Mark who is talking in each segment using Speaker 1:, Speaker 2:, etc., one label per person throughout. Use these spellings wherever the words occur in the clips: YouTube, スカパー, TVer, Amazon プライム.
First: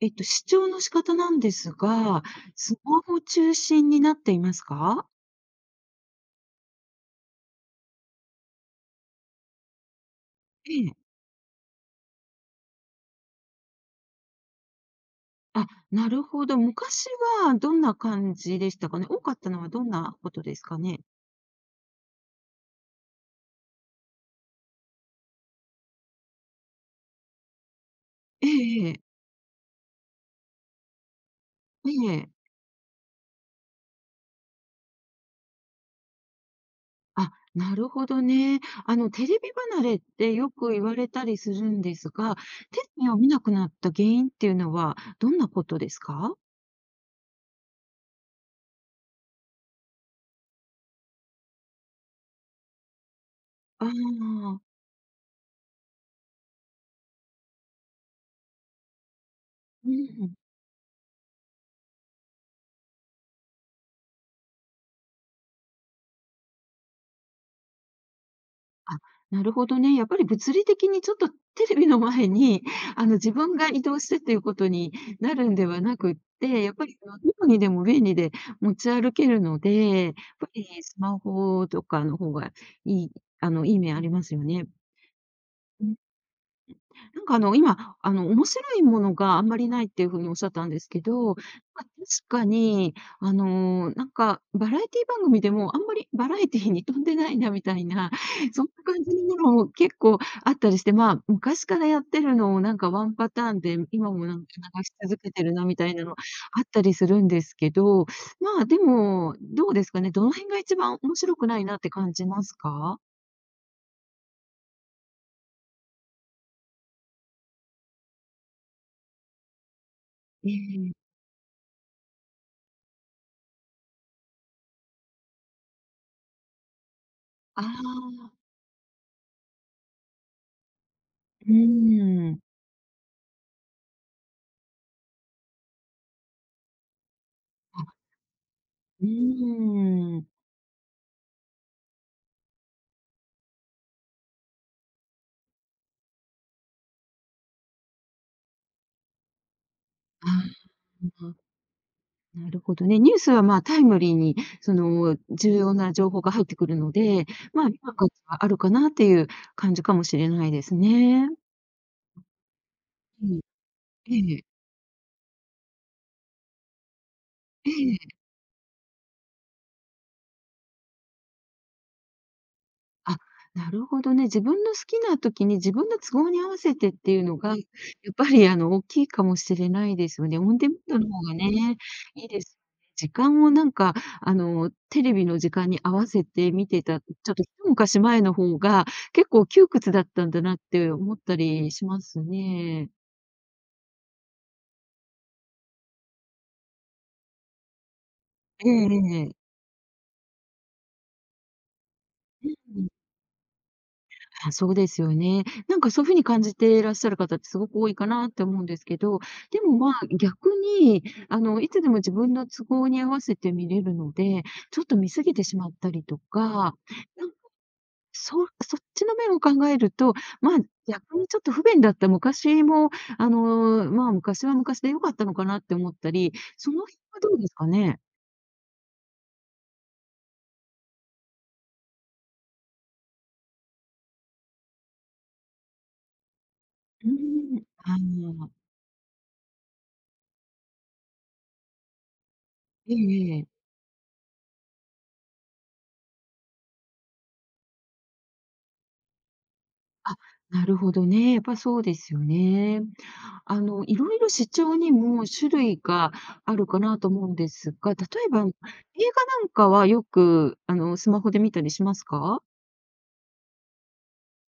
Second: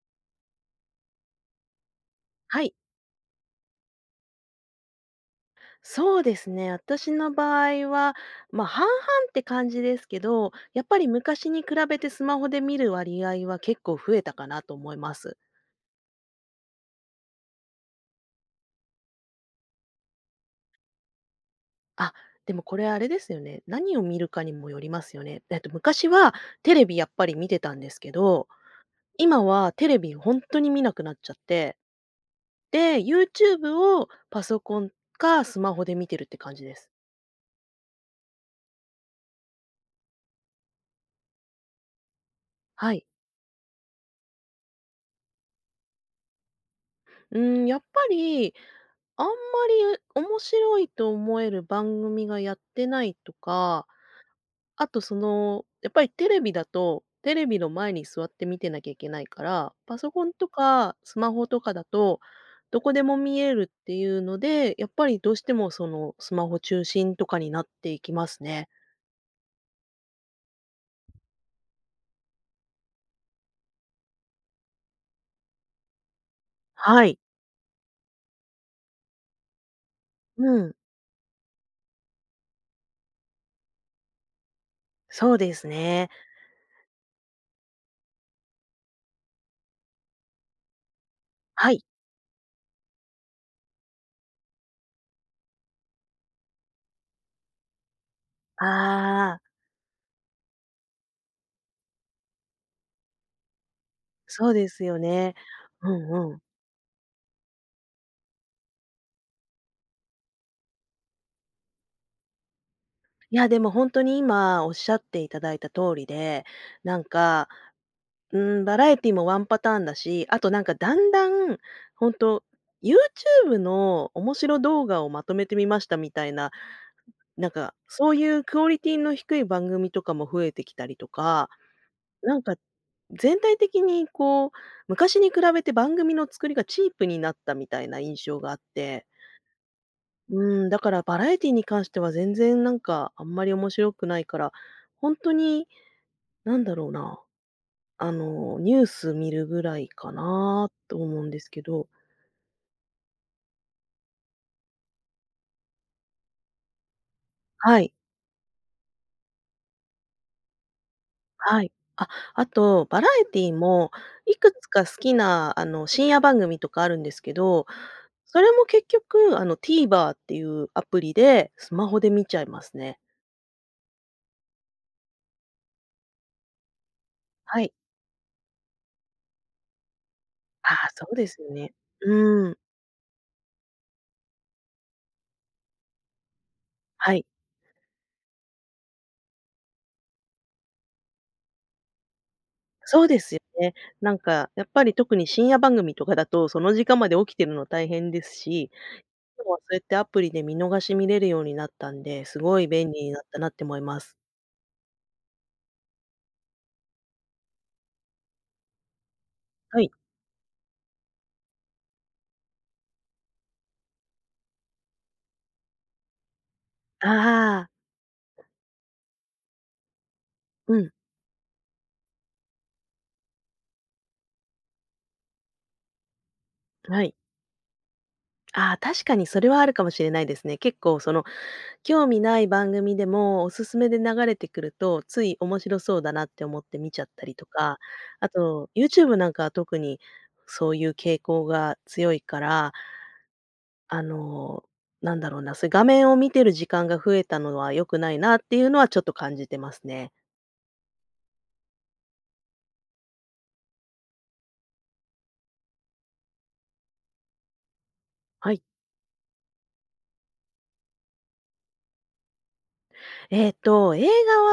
Speaker 1: 視聴の仕方なんですが、
Speaker 2: はい、
Speaker 1: スマホ中心になっていますか？
Speaker 2: そうですね。私の場合は、半々って感じですけど、
Speaker 1: え
Speaker 2: やっ
Speaker 1: え。
Speaker 2: ぱり昔に比べてスマホで見る割合は結構増えたかなと思います。
Speaker 1: あ、なるほど。昔はどんな感じでしたかね？多かったのはどんなことですかね？
Speaker 2: あ、でもこれあれですよね、何を見るかにもよりますよね。昔はテレビやっぱり見てたんですけ
Speaker 1: え
Speaker 2: ど、
Speaker 1: えええ。
Speaker 2: 今はテレビ本当に見なくなっちゃって、
Speaker 1: ええ。
Speaker 2: で、YouTube をパソコンかスマホで見てるって感じです。
Speaker 1: あ、なるほどね。あの、テレビ離れってよく言われたりするんですが、テ
Speaker 2: は
Speaker 1: レ
Speaker 2: い。
Speaker 1: ビを見なくなった原因っていうのはどんなことですか？
Speaker 2: うん、やっぱりあんまり面白いと思える番組がやってないと
Speaker 1: あ
Speaker 2: か、
Speaker 1: あー、
Speaker 2: あとその、やっぱりテレビだと、テレビの前に座って見てなきゃいけないから、
Speaker 1: う
Speaker 2: パソコン
Speaker 1: ん。
Speaker 2: とかスマホとかだと、どこでも見えるっていうので、やっぱりどうしてもそのスマホ中心とかになっていきますね。
Speaker 1: あ、なるほどね。やっぱり物理的にちょっとテレビの前に、あの、自分が移動してっていうことになるんではなくって、やっぱり
Speaker 2: は
Speaker 1: そ
Speaker 2: い。
Speaker 1: のどこにでも便利で持ち歩けるので、やっぱ
Speaker 2: う
Speaker 1: り
Speaker 2: ん。
Speaker 1: スマホとかの方がいいいい面ありますよね。
Speaker 2: そうですね。
Speaker 1: なんかあの、今、あの、面白いものがあんまりないっていうふうにおっしゃったんですけど、ま
Speaker 2: はい。
Speaker 1: あ、確かに、あの、なんかバラエティ番組でもあんまりバラエティに飛んでないなみたいな、そんな感じの
Speaker 2: ああ、
Speaker 1: ものも結構あったりして、まあ、昔からやってるのをなんかワンパターンで、今もなんか
Speaker 2: そうで
Speaker 1: 流
Speaker 2: す
Speaker 1: し
Speaker 2: よ
Speaker 1: 続け
Speaker 2: ね。
Speaker 1: てるなみた
Speaker 2: う
Speaker 1: いなのあ
Speaker 2: んうん。
Speaker 1: ったりするんですけど、まあ、でも、どうですかね、どの辺が一番面白くないなって感じますか？
Speaker 2: いや、でも本当に今おっしゃっていただいた通りで、なんかうーん、バラエティもワンパターンだし、あ
Speaker 1: え
Speaker 2: となんか
Speaker 1: え。
Speaker 2: だんだん、ほんと、YouTube の面白動画をまとめてみましたみたいな、なん
Speaker 1: あ
Speaker 2: かそうい
Speaker 1: あ
Speaker 2: うクオリティの低い番組とかも増えてきたりと
Speaker 1: ー、
Speaker 2: か、
Speaker 1: うー
Speaker 2: な
Speaker 1: ん。
Speaker 2: んか全体的にこう、昔に比べて番組の作りがチープになったみたいな印象があっ
Speaker 1: う
Speaker 2: て、
Speaker 1: ーん。
Speaker 2: うーん、だからバラエティに関しては全然なんかあんまり面白くないから、ほんとに、なんだろうなあの、ニュース見るぐらいか
Speaker 1: あ
Speaker 2: なと思うん
Speaker 1: あ、
Speaker 2: ですけど。
Speaker 1: なるほどね。ニュースは、まあ、タイムリーに、その、重要な情報が入ってくるので、まあ、
Speaker 2: はい、
Speaker 1: 今価値はあるかなっていう感じかもしれないですね。
Speaker 2: はい。あ、あと、バラエ
Speaker 1: う
Speaker 2: テ
Speaker 1: ん、
Speaker 2: ィも
Speaker 1: え
Speaker 2: い
Speaker 1: え、
Speaker 2: くつか好きな、あの、深夜番組とかあるんですけど、
Speaker 1: ええ。
Speaker 2: それも結局、あの、TVer っていうアプリで、スマホで見ちゃいますね。
Speaker 1: あ、なるほどね。自分の好きな時に自分の都合に合わせてっていうのが、や
Speaker 2: はい。
Speaker 1: っぱりあの大きいかもしれないですよね。オンデ
Speaker 2: あ
Speaker 1: マン
Speaker 2: あ、
Speaker 1: ド
Speaker 2: そ
Speaker 1: の
Speaker 2: う
Speaker 1: 方
Speaker 2: で
Speaker 1: が
Speaker 2: すよね。
Speaker 1: ね、いいで
Speaker 2: うーん、
Speaker 1: す。時間をなんかあのテレビの時間に合わせて見てた、ち
Speaker 2: はい。
Speaker 1: ょっと一昔前の方が結構窮屈だったんだなって思ったりしますね。
Speaker 2: そうですよね。なんか、やっぱり特に深夜番組とかだと、その時間まで起きてるの大変です
Speaker 1: え
Speaker 2: し、
Speaker 1: えええ。
Speaker 2: 今はそうやってアプリで見逃し見れるようになったんで、す
Speaker 1: う
Speaker 2: ごい
Speaker 1: ん。
Speaker 2: 便利になったなって思います。
Speaker 1: あ、そうですよね。なんかそういうふうに感じていらっしゃる方ってすごく多いかなって思うんですけど、でも
Speaker 2: はい。
Speaker 1: まあ、逆に、あの、いつでも自分の都合に合わせて見れるので、ちょっと見過ぎてしまったりとか、なん
Speaker 2: ああ、
Speaker 1: そそっちの面を考えると、まあ、
Speaker 2: うん、
Speaker 1: 逆にちょっと不便だった昔も、あの、まあ、昔は昔で良かったのかなって思ったり、その辺
Speaker 2: はい。
Speaker 1: はどうですかね？
Speaker 2: ああ、確かにそれはあるかもしれないですね。結構その、興味ない番組でもおすすめで流れてくると、つい面白そうだなって思って見ちゃ
Speaker 1: う
Speaker 2: っ
Speaker 1: ー
Speaker 2: たりと
Speaker 1: ん、
Speaker 2: か、
Speaker 1: あ
Speaker 2: あ
Speaker 1: の
Speaker 2: と、YouTube なんかは特にそういう傾向が強いから、
Speaker 1: ええ。
Speaker 2: あの、なんだろうな、そういう画面を見てる時間が増えたのは良くないなっていうのはちょっと感じてますね。
Speaker 1: あ、なるほどね。やっぱそうですよね。あの、いろいろ視聴にも種類があるかなと思うんですが、例えば、映画
Speaker 2: はい。
Speaker 1: なんかはよく、あの、スマホで見たりしますか？
Speaker 2: 映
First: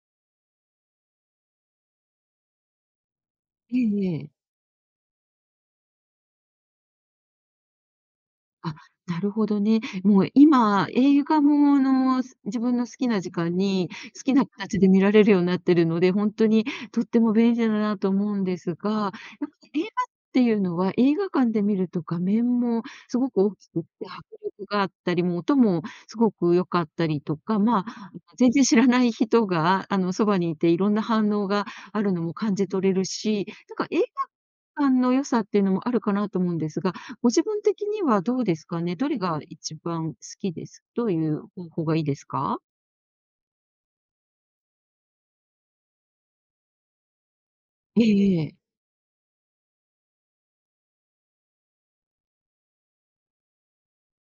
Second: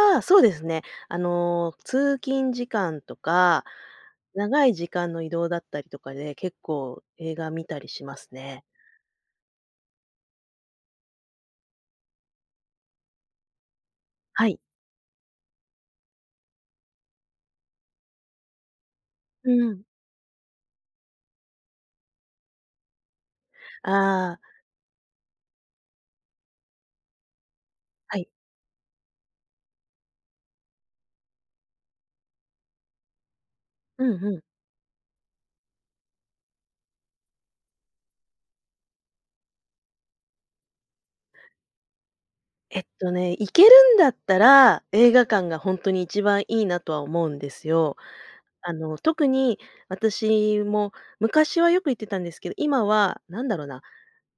Speaker 2: 画はそうですね、あの、通勤時間とか、
Speaker 1: ええええ。
Speaker 2: 長い時間の移動だったりとかで、結構映画見たりしますね。
Speaker 1: あ、なるほどね。もう今、映画もの、自分の好きな時間に、好きな
Speaker 2: はい。
Speaker 1: 形で見られるようになってるので、ほんとにとっても便利だなと思うんですが、なんか
Speaker 2: う
Speaker 1: 映
Speaker 2: ん、
Speaker 1: 画っていうのは、映画館で見ると画面もすごく大きくって、迫
Speaker 2: ああ、
Speaker 1: 力があったり、もう音もすごく良かったりとか、まあ、
Speaker 2: はい。
Speaker 1: 全然知らない人が、あの、そばにいていろんな反応があるのも感じ取れるし、なんか映
Speaker 2: う
Speaker 1: 画
Speaker 2: んうん。
Speaker 1: 感の良さっていうのもあるかなと思うんですが、ご自分的にはどうですかね？どれが一番好きですどういう方法がいいですか？
Speaker 2: えっとね、行けるんだったら、映画館がほんとに一番いいなとは思うんですよ。
Speaker 1: ええええ。
Speaker 2: あの、特に私も昔はよく行ってたんですけど、今は何だろうな、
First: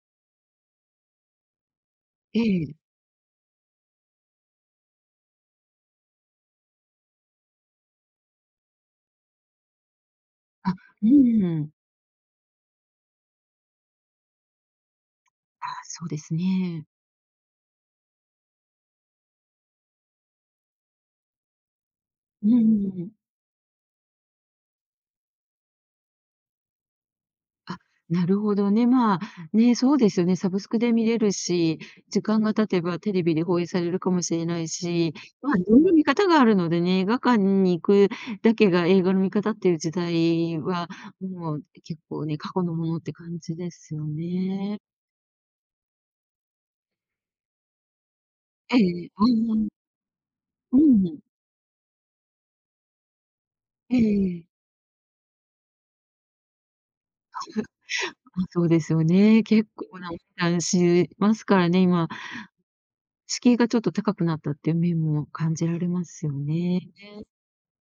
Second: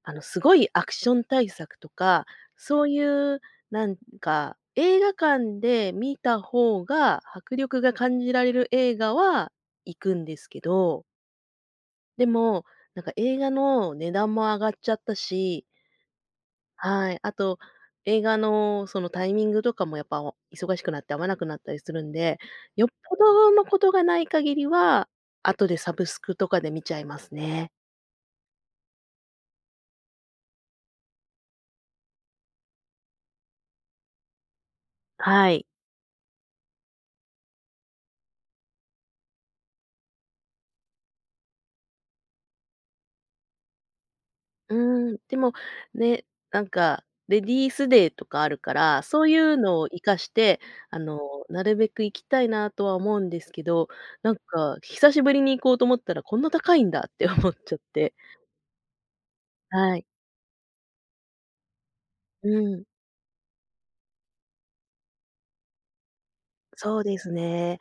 Speaker 2: あの、すごいアクション大作とか、そういうなんか、映画館で見た方が迫力が感じられる映画は行くんですけ
Speaker 1: あ、
Speaker 2: ど、
Speaker 1: うん。
Speaker 2: でも、なんか映画の値段も上がっちゃったし、
Speaker 1: あそうですね。
Speaker 2: はい。あと、映画のそのタイミングとかもやっぱ忙しくなって合わなくなったりするんで、
Speaker 1: うんうん
Speaker 2: よっ
Speaker 1: う
Speaker 2: ぽ
Speaker 1: ん
Speaker 2: どのことがない限りは、後でサブスクとかで見ちゃいますね。
Speaker 1: あ、なるほどね。まあ、ね、そうですよね。サブスクで見れるし、時間が経てばテレビで放映されるかもしれないし、
Speaker 2: は
Speaker 1: まあ、い
Speaker 2: い。
Speaker 1: ろんな見方があるのでね、映画館に行くだけが映画の見方っていう時代は、もう結構ね、過去のものって感じですよね。
Speaker 2: うーん、でも、ね、なんか、レディースデーとかあるか
Speaker 1: え
Speaker 2: ら、
Speaker 1: え、
Speaker 2: そ
Speaker 1: あ
Speaker 2: ういうのを
Speaker 1: あ、
Speaker 2: 活かして、
Speaker 1: う
Speaker 2: あの、
Speaker 1: ん、
Speaker 2: なるべく行きたいなとは思うんですけど、
Speaker 1: え
Speaker 2: なん
Speaker 1: え。
Speaker 2: か、久しぶりに行こうと思ったらこんな高いんだって思っちゃって。
Speaker 1: あ、そうですよね。結
Speaker 2: は
Speaker 1: 構
Speaker 2: い。
Speaker 1: なお値段しますからね、今。
Speaker 2: うん。
Speaker 1: 敷居がちょっと高くなったっていう面も感じられますよね。
Speaker 2: そうですね。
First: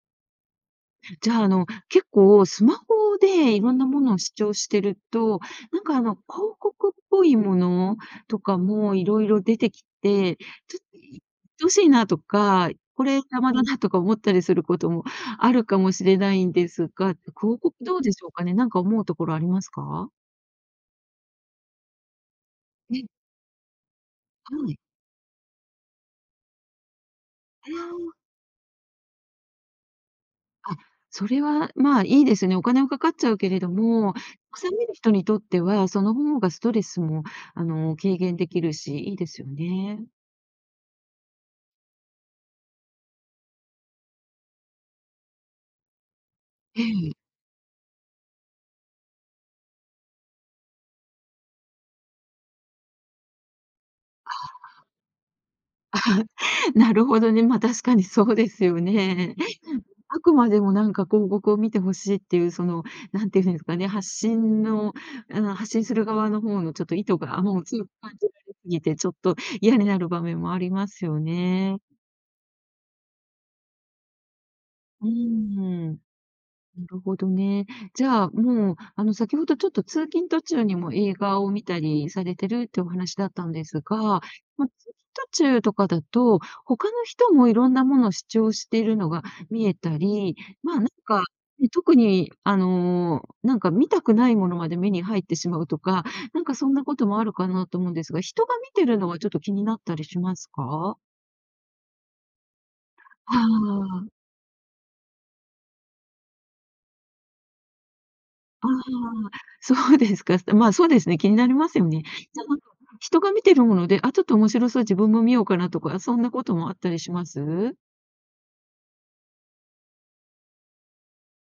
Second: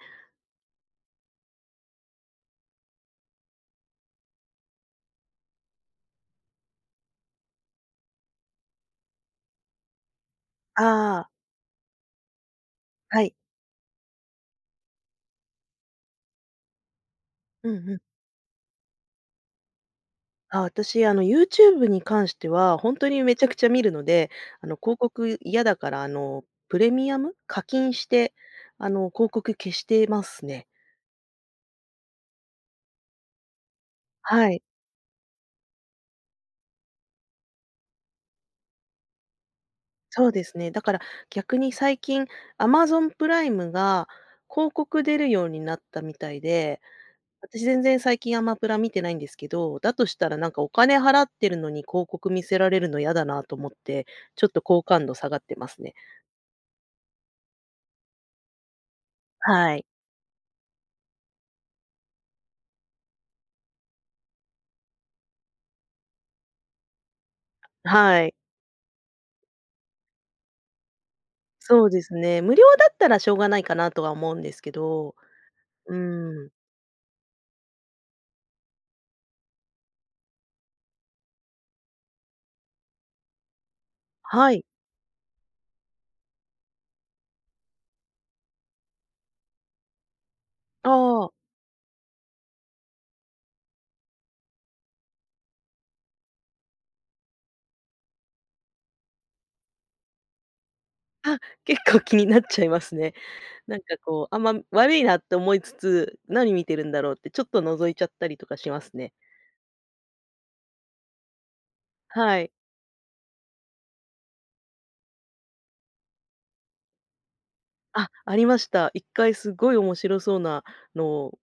Speaker 1: じゃあ、あの、結構スマホでいろんなものを視聴してると、なんかあの、広告っぽいものとかもいろいろ出てきて、ちょっと
Speaker 2: あ
Speaker 1: 鬱
Speaker 2: あ、
Speaker 1: 陶しいなとか、これ
Speaker 2: はい。
Speaker 1: 邪魔だなとか思ったりすることもあるかもしれないんですが、広
Speaker 2: う
Speaker 1: 告
Speaker 2: んう
Speaker 1: ど
Speaker 2: ん。
Speaker 1: うでしょうかね？なんか思うところありますか？
Speaker 2: あ、私、あの、YouTube に関しては、ほん
Speaker 1: え、
Speaker 2: とにめちゃくちゃ見るので、あ
Speaker 1: は
Speaker 2: の、
Speaker 1: い。
Speaker 2: 広告嫌だから、あの、プレミアム？課
Speaker 1: あ
Speaker 2: 金し
Speaker 1: あ。
Speaker 2: て、あの、広告消してますね。
Speaker 1: あ、それは、まあ、いいですね。お金はかかっちゃうけれども、
Speaker 2: はい、
Speaker 1: 納める人にとっては、その方がストレスも、あの、軽減できるし、いいですよね。
Speaker 2: そうですね。だから逆に最近、Amazon プライムが広告出るようになったみたいで、
Speaker 1: ええ。
Speaker 2: 私全然最近アマプラ見てないんですけど、だとしたらなんかお金払ってるのに広告見せられるの嫌だなと思って、ちょっと好感度下がってますね。
Speaker 1: なるほどね。ま、確かにそうですよね。
Speaker 2: はい。
Speaker 1: あくまでもなんか広告を見てほしいっていう、その、なんていうんですかね、発信の、あの、発信する側の方のちょっと意図が、もう強く感
Speaker 2: は
Speaker 1: じら
Speaker 2: い。
Speaker 1: れすぎて、ちょっと嫌になる場面もありますよね。
Speaker 2: そうですね。無料だったらしょうがないかなとは思うんですけ
Speaker 1: う
Speaker 2: ど、
Speaker 1: ん。
Speaker 2: うん、
Speaker 1: なるほどね。じゃあ、もう、あの、先ほどちょっと通勤途中にも映画を見たりされてるってお話だったんですが、まあ、
Speaker 2: はい。
Speaker 1: 通勤途中とかだと、他の人もいろんなものを主張しているのが見えたり、まあ、なん
Speaker 2: あ
Speaker 1: か、
Speaker 2: あ、
Speaker 1: ね、特に、あの、なんか見たくないものまで目に入ってしまうとか、なんかそんなこともあるかなと思うんですが、人が見てるのはちょっと気になったりしますか？
Speaker 2: あ、結構気になっちゃいますね。
Speaker 1: あ
Speaker 2: なんか
Speaker 1: あー。
Speaker 2: こう、あんま悪いなって思いつつ、何見てるんだろうってちょっと覗いちゃったりとか
Speaker 1: あ
Speaker 2: し
Speaker 1: あ、
Speaker 2: ますね。
Speaker 1: そうですか。まあ、そうですね、気になりますよね。
Speaker 2: は
Speaker 1: じゃあ、
Speaker 2: い。
Speaker 1: なんか、人が見てるもので、あ、ちょっと面白そう、自分も見ようかなとか、そんなこともあったりします？
Speaker 2: あ、ありました。一回すごい面白そうなのを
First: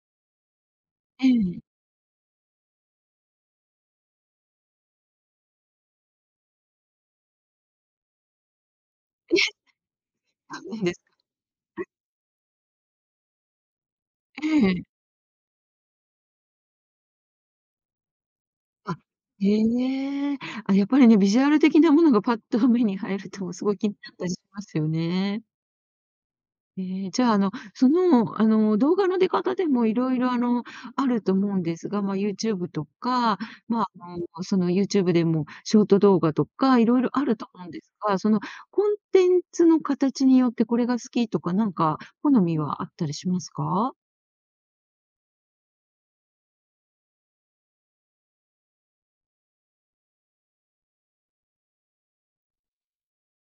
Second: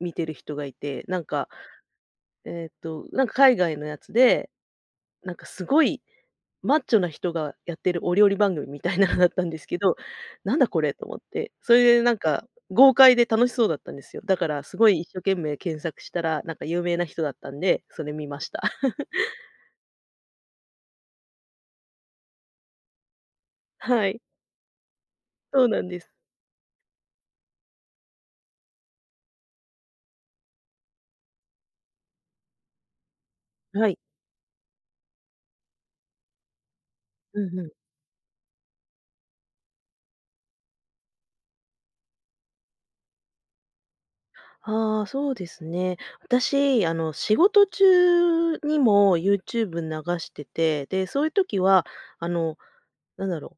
Speaker 2: 見てる人がいて、なん
Speaker 1: え
Speaker 2: か、
Speaker 1: え。
Speaker 2: なんか海外のやつで、なんかすごいマッチョな人がやってるお料理番組みたいなのだったんですけど、なん
Speaker 1: あ、
Speaker 2: だ
Speaker 1: な
Speaker 2: こ
Speaker 1: い
Speaker 2: れ
Speaker 1: です
Speaker 2: と思っ
Speaker 1: か。
Speaker 2: て、それでなんか豪快で楽しそうだったんですよ。だか
Speaker 1: え
Speaker 2: らすごい
Speaker 1: え。
Speaker 2: 一生懸命検索したら、なんか有名な人だったんで、それ見ました。
Speaker 1: あ、へえ。あ、やっぱりね、ビジュアル的なものがパッと目に入ると、すごい気に
Speaker 2: は
Speaker 1: なっ
Speaker 2: い、
Speaker 1: たりしますよね。
Speaker 2: そうなんです。
Speaker 1: ええ、じゃあ、あの、その、あの、動画の出方でも色々、あの、あると思うんですが、まあ、YouTube とか、ま
Speaker 2: は
Speaker 1: あ、
Speaker 2: い。
Speaker 1: あの、その YouTube でもショート動画とか色々ある
Speaker 2: う
Speaker 1: と
Speaker 2: んう
Speaker 1: 思うんで
Speaker 2: ん。
Speaker 1: すが、そのコンテンツの形によってこれが好きとか、なんか好みはあったりしますか？
Speaker 2: ああ、そうですね。私、あの、仕事中にも YouTube 流してて、で、そういう時は、あの、なんだろ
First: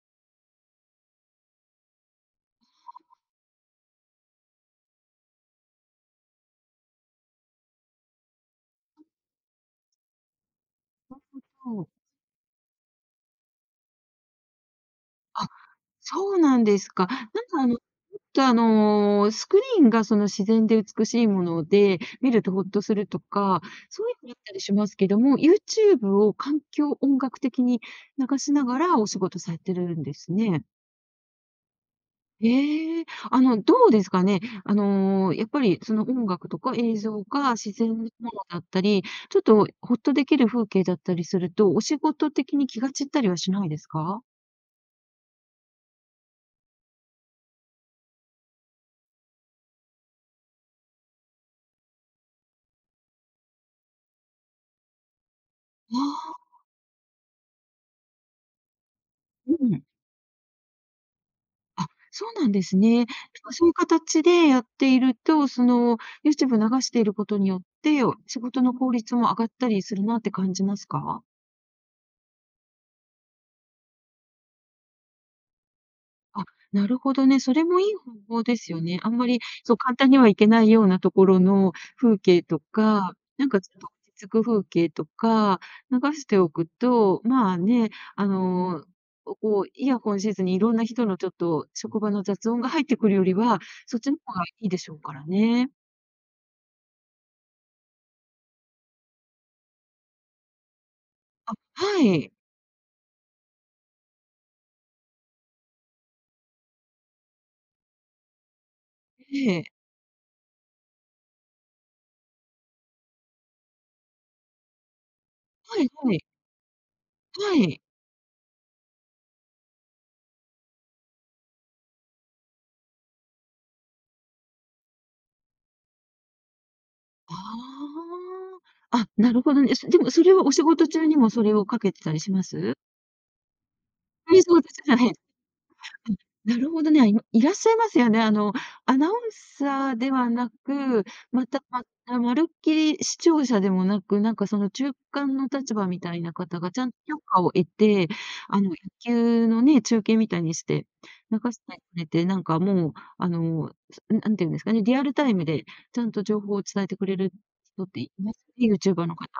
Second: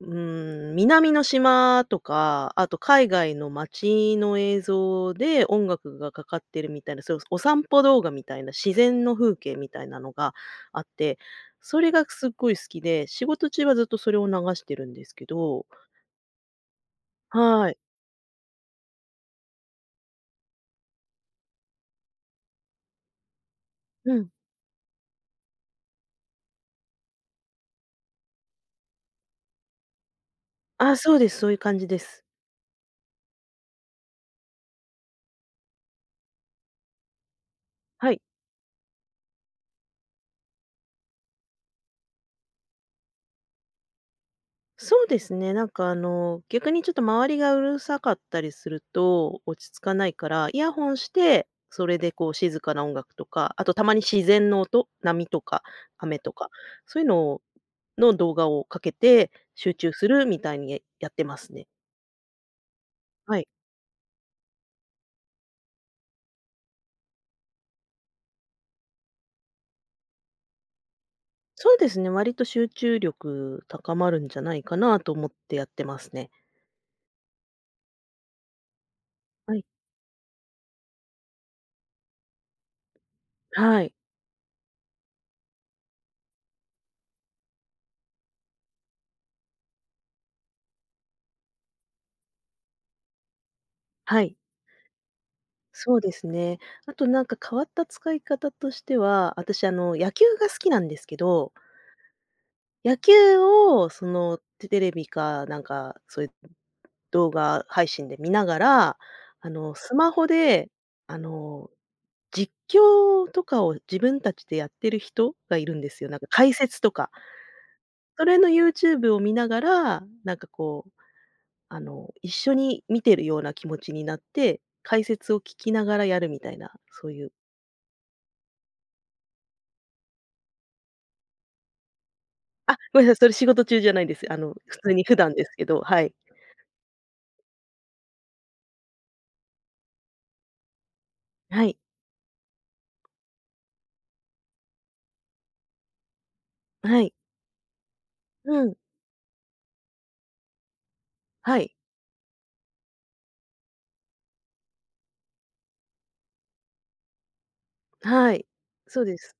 Speaker 2: ううーん、南の島とか、あと海外の街の映像で音楽がかかってるみたいな、そう、お散歩動画みたいな、自然の風景みたいなのがあって、そ
Speaker 1: うん。
Speaker 2: れがすっごい好きで、仕事中はずっとそれを流してるんですけど、
Speaker 1: そうなんですか。なんかあ
Speaker 2: は
Speaker 1: の、
Speaker 2: い。
Speaker 1: ちょっとあの、スクリーンがその自然で美しいもので、見るとほっとするとか、そう
Speaker 2: う
Speaker 1: いう
Speaker 2: ん。
Speaker 1: のあったりしますけども、YouTube を環境音楽的に流しながらお仕事されてるんですね。
Speaker 2: あ、そうです、そういう感じです。
Speaker 1: ええ、あの、どうですかね。あの、やっぱりその音楽とか映像が自然なも
Speaker 2: はい。
Speaker 1: のだったり、ちょっとほっとできる風景だったりすると、お仕事的に気が散ったりはしないですか？
Speaker 2: そうですね。なんかあの、逆にちょっと周りがうるさかったりすると、落ち着かないから、イヤホンして、それでこう静かな音楽とか、あとたまに自然の音、波とか雨と
Speaker 1: あ
Speaker 2: か、そういうのの動画をかけて
Speaker 1: あー、う
Speaker 2: 集
Speaker 1: ん。
Speaker 2: 中するみたいにやってますね。
Speaker 1: あ、そうなんですね。
Speaker 2: はい。
Speaker 1: まそういう形でやっていると、その、YouTube 流していることによって、仕事の効率も上がったりするなって感じますか？
Speaker 2: そうですね、割と集中力高まるんじゃないかなと思ってやってますね。
Speaker 1: あ、なるほどね。それもいい方法ですよね。あんまり、
Speaker 2: はい。
Speaker 1: そう、簡単には行けないようなところの風景とか、なんかちょ
Speaker 2: は
Speaker 1: っと
Speaker 2: い。
Speaker 1: 落ち着く風景とか流しておくと、まあね、あの、こう、イヤホンせずにいろんな人のちょっと職場の雑音が入ってくるよりは、そっちの
Speaker 2: は
Speaker 1: 方
Speaker 2: い。
Speaker 1: がいいでしょうからね。
Speaker 2: そうですね。あとなんか変わった使い方としては、私あの野球が好きなんですけど、
Speaker 1: はい。
Speaker 2: 野球をその、テレビかなんか、そういう動画配信で見ながら、あ
Speaker 1: ええ。
Speaker 2: の、スマホで、あの、実況とかを自分たちでやってる人がいるん
Speaker 1: はい
Speaker 2: ですよ。
Speaker 1: は
Speaker 2: なん
Speaker 1: い。
Speaker 2: か解説とか。
Speaker 1: はい。
Speaker 2: それの YouTube を見ながら、なんかこう、あの、一緒に見てるような気持ちになって、解説を聞きながらやるみたいな、そういう。
Speaker 1: ああ。あ、なるほどね。でもそれはお仕事中にもそれをかけてたりします？
Speaker 2: あ、ごめんなさい、それ仕事中じゃないです。あ
Speaker 1: ええ、
Speaker 2: の、
Speaker 1: そうです。
Speaker 2: 普通
Speaker 1: は
Speaker 2: に
Speaker 1: い。あ、
Speaker 2: 普段ですけど、はい。
Speaker 1: なるほどね。あ、いらっしゃいますよね。アナウンサーではなく、また、
Speaker 2: はい、
Speaker 1: まあ、まるっきり視聴者でもなく、なんかその中間の立場みたいな方がちゃんと
Speaker 2: はい。
Speaker 1: 許可を得て、
Speaker 2: うん、
Speaker 1: 野球のね、中継みたいにして流
Speaker 2: は
Speaker 1: し
Speaker 2: い。
Speaker 1: てくれて、なんかもう、なんていうんですかね、リアルタイムでちゃんと情報を伝えてくれる人ってい
Speaker 2: は
Speaker 1: ます
Speaker 2: い、
Speaker 1: ね、ユーチュー
Speaker 2: そ
Speaker 1: バ
Speaker 2: う
Speaker 1: ーの
Speaker 2: で
Speaker 1: 方。
Speaker 2: す。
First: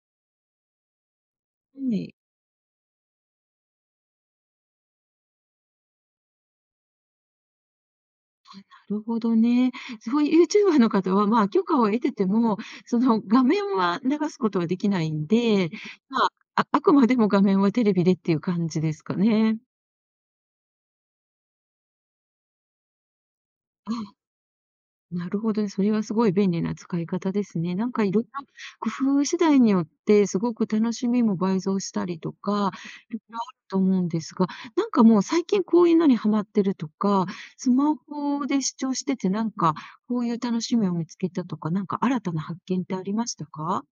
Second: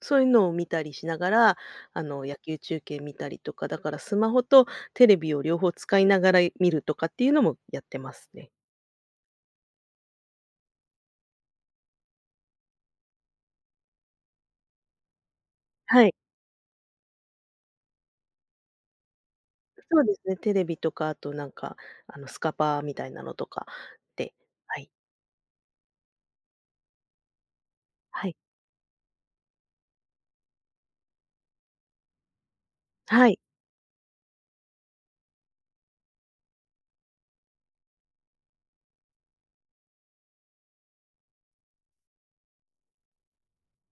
Speaker 2: そういうのを見たりしながら、
Speaker 1: は
Speaker 2: あ
Speaker 1: い。
Speaker 2: の、野球中継見たりとか、だからスマホとテレビを両方使いながら見るとかっていうのもやってますね。
Speaker 1: なるほどね。そういうユーチューバーの方は、まあ、許可を得てても、その画面は流すことはできないんで、
Speaker 2: はい、
Speaker 1: まあ、ああくまでも画面はテレビでっていう感じですかね。
Speaker 2: そうですね、テレビとか、あとなんか、あの、スカパーみたいなのとか
Speaker 1: あ、
Speaker 2: で、はい、
Speaker 1: なるほどね。それはすごい便利な使い方ですね。なんかいろん
Speaker 2: はい、
Speaker 1: な工夫次第によって、すごく楽しみも倍増したりとか、いろ
Speaker 2: は
Speaker 1: いろ
Speaker 2: い。
Speaker 1: あると思うんですが、なんかもう最近こういうのにハマってるとか、スマホで視聴しててなんか、こういう楽しみを見つけたとか、なんか新たな発見ってありましたか？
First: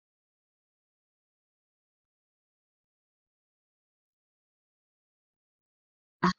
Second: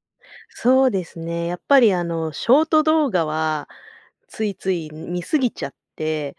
Speaker 2: そうですね、やっぱりあの、ショート動画はついつい見すぎちゃっ
Speaker 1: あ、
Speaker 2: て、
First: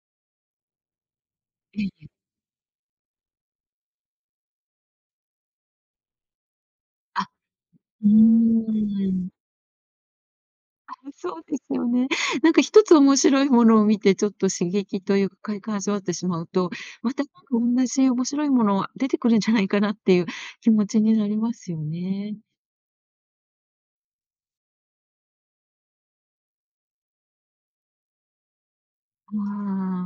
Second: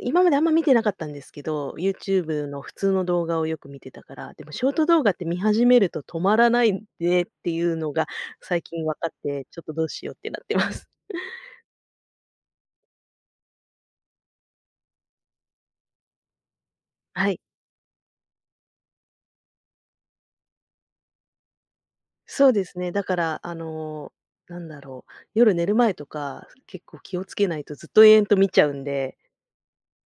Speaker 2: 今まであんま見てなかったんですけど、
Speaker 1: ええ、
Speaker 2: YouTube の普通の動画をよく見てたから、でもショート動画って見始めると止まらないんで
Speaker 1: あ、
Speaker 2: っていうの
Speaker 1: う
Speaker 2: が
Speaker 1: ー
Speaker 2: 最近分かっ
Speaker 1: ん。
Speaker 2: て、ちょっとどうしようってなってます。
Speaker 1: そうですよね。なんか一つ面白いものを見て、ちょっと刺激というか、快感を味わってしまうと、また
Speaker 2: は
Speaker 1: な
Speaker 2: い。
Speaker 1: んか同じ面白いものが出てくるんじゃないかなっていう気持ちになりますよね。
Speaker 2: そうですね。だから、あの、なんだろう、夜寝る前とか、結構気をつけないとずっと延々と見ちゃうんで、
Speaker 1: あ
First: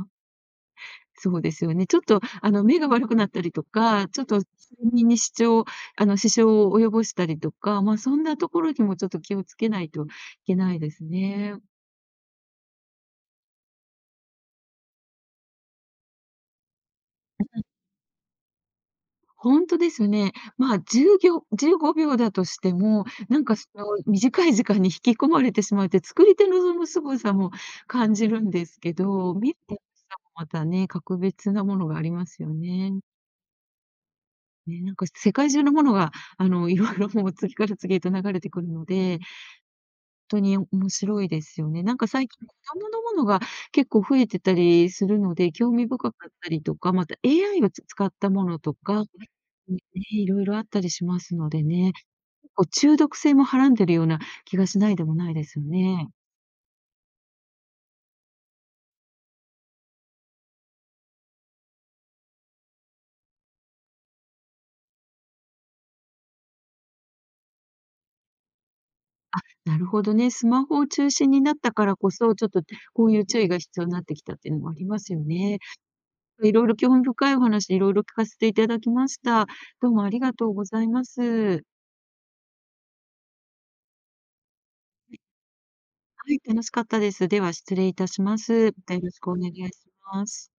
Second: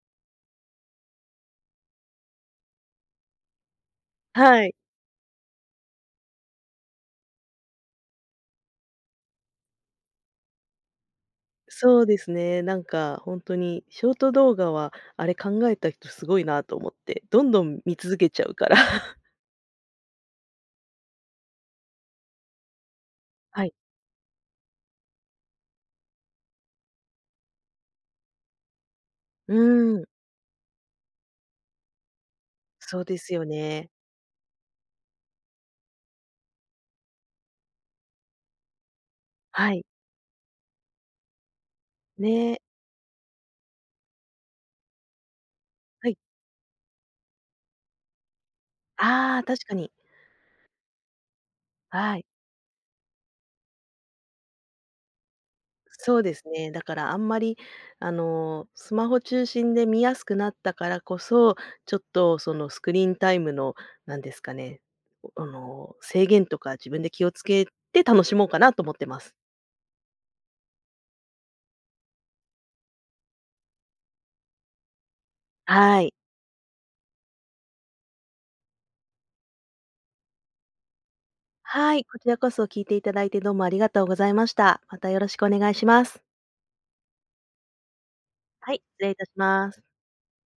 Speaker 1: あ、そうですよね。ちょっと目が悪くなったりとか、ちょっと睡
Speaker 2: はい。
Speaker 1: 眠に支障を及ぼしたりとか、まあそんなところにもちょっと気をつけないといけないですね。
Speaker 2: そうですね。なんか本当にショート動画は、あれ考えた人すごいなと思って、どんどん見続けちゃうから。
Speaker 1: 本当ですね。まあ、10秒15秒だとしても、なんか
Speaker 2: は
Speaker 1: そ
Speaker 2: い。
Speaker 1: の短い時間に引き込まれてしまって、作り手のその凄さも感じるんですけど、
Speaker 2: う
Speaker 1: 見る楽し
Speaker 2: ん、
Speaker 1: さもまたね、格別なものがありますよね。
Speaker 2: そうですよね。
Speaker 1: ね、なんか世界中のものが、色々もう次から次へと流れてくるので、
Speaker 2: はい。
Speaker 1: とに面白いですよね。なんか最近子
Speaker 2: ね。
Speaker 1: 供のものが結構増えてたりするので、興味
Speaker 2: は
Speaker 1: 深
Speaker 2: い。
Speaker 1: かったりとか、また AI を使ったものとか、
Speaker 2: ああ、確か
Speaker 1: ね、
Speaker 2: に。
Speaker 1: いろいろあったりしますのでね、
Speaker 2: はい。
Speaker 1: こう中毒性もはらんでるような気がしないでもないですよね。
Speaker 2: そうですね。だからあんまり、あの、スマホ中心で見やすくなったからこそ、ちょっとそのスクリーンタイムの、なんですかね、あの、制限とか自分で気をつけて楽しもうかなと思ってます。
Speaker 1: なるほどね、スマホを中心になったからこそ、ちょっとこういう注意が必要になってきたっていうのもありますよね。
Speaker 2: はい。
Speaker 1: いろいろ興味深いお話、いろいろ聞かせていただきました。どうもありがとうございます。
Speaker 2: はい、こちらこそ聞いていただいてどうもありがとうございました。またよろしくお願いします。
Speaker 1: はい、楽しかったです。では失礼いたします。
Speaker 2: は
Speaker 1: ま
Speaker 2: い、
Speaker 1: た
Speaker 2: 失
Speaker 1: よろ
Speaker 2: 礼い
Speaker 1: し
Speaker 2: た
Speaker 1: く
Speaker 2: し
Speaker 1: お願い
Speaker 2: ま
Speaker 1: し
Speaker 2: す。
Speaker 1: ます。